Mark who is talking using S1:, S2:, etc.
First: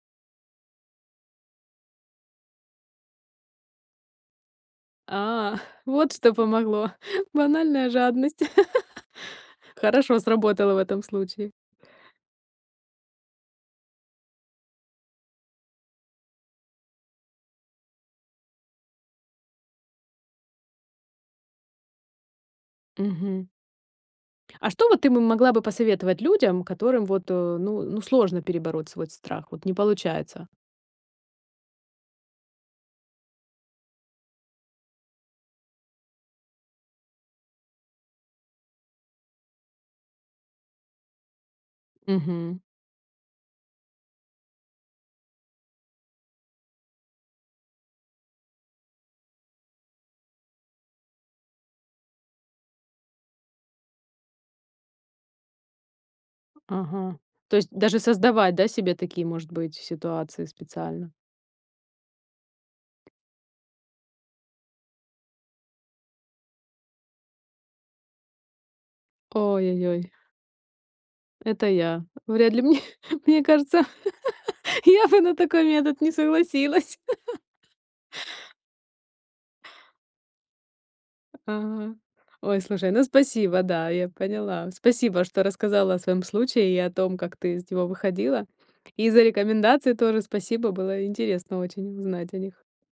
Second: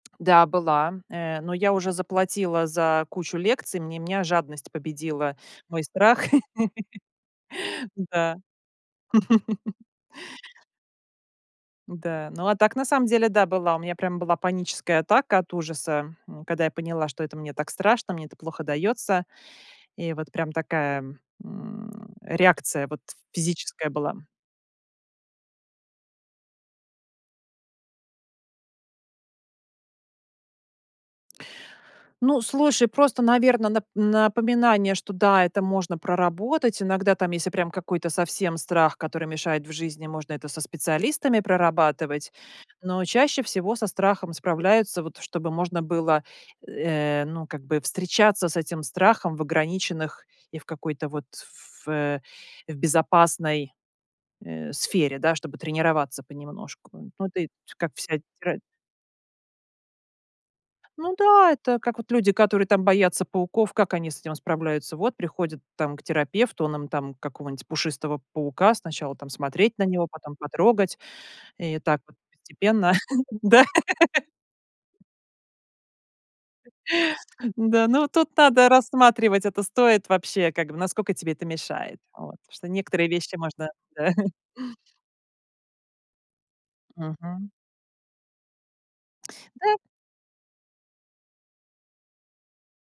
S1: Да, была. Э, но я уже заплатила за кучу лекций. Мне меня жадность победила
S2: А,
S1: мой
S2: вот
S1: страх.
S2: что помогло. Банальная
S1: Да.
S2: жадность. Хорошо сработала в этом случае.
S1: Да. Но, а так, на самом деле, да, была. У меня прям была паническая атака от ужаса, м когда я поняла, что это мне так страшно, мне это плохо даётся. И вот прям такая, м, реакция вот
S2: Мгм.
S1: физическая была.
S2: А что вот ты бы могла бы посоветовать людям, которым вот, э, ну ну, сложно перебороть свой страх вот, не получается?
S1: Ну, слушай, просто, наверно, нап напоминание, что да, это можно проработать. Иногда там, если прям какой-то совсем страх, который мешает в жизни, можно это со специалистами прорабатывать.
S2: Мгм.
S1: Но чаще всего со страхом справляются вот, чтобы можно было, э, ну, как бы встречаться с этим страхом в ограниченных и в какой-то вот ф э, в безопасной, э, сфере, да, чтобы тренироваться понемножку.
S2: Ага.
S1: Ну, ты
S2: То есть
S1: т как
S2: даже
S1: вся
S2: создавать,
S1: тред
S2: да, себе такие, может быть, ситуации специально?
S1: Ну да, это как вот люди, которые там боятся пауков, как они с этим справляются. Вот приходят там к терапевту, он им там какого-нибудь пушистого паука, сначала там смотреть на
S2: Ой-ой-ой.
S1: него, потом потрогать,
S2: Это
S1: и так
S2: я.
S1: вот
S2: Вряд ли мне
S1: постепенно.
S2: мне
S1: Да.
S2: кажется, я бы на такой метод не
S1: Э,
S2: согласилась.
S1: да, ну, тут надо рассматривать, это стоит вообще, как бы, наскока тебе это
S2: Ага.
S1: мешает. Вот, потому
S2: Ой,
S1: что
S2: слушай, ну,
S1: некоторые вещи
S2: спасибо,
S1: можно
S2: да, я
S1: Да.
S2: поняла. Спасибо, что рассказала о своём случае и о том, как
S1: Мгм.
S2: ты из него выходила. И за
S1: Да.
S2: рекомендации тоже спасибо. Было интересно очень узнать о них.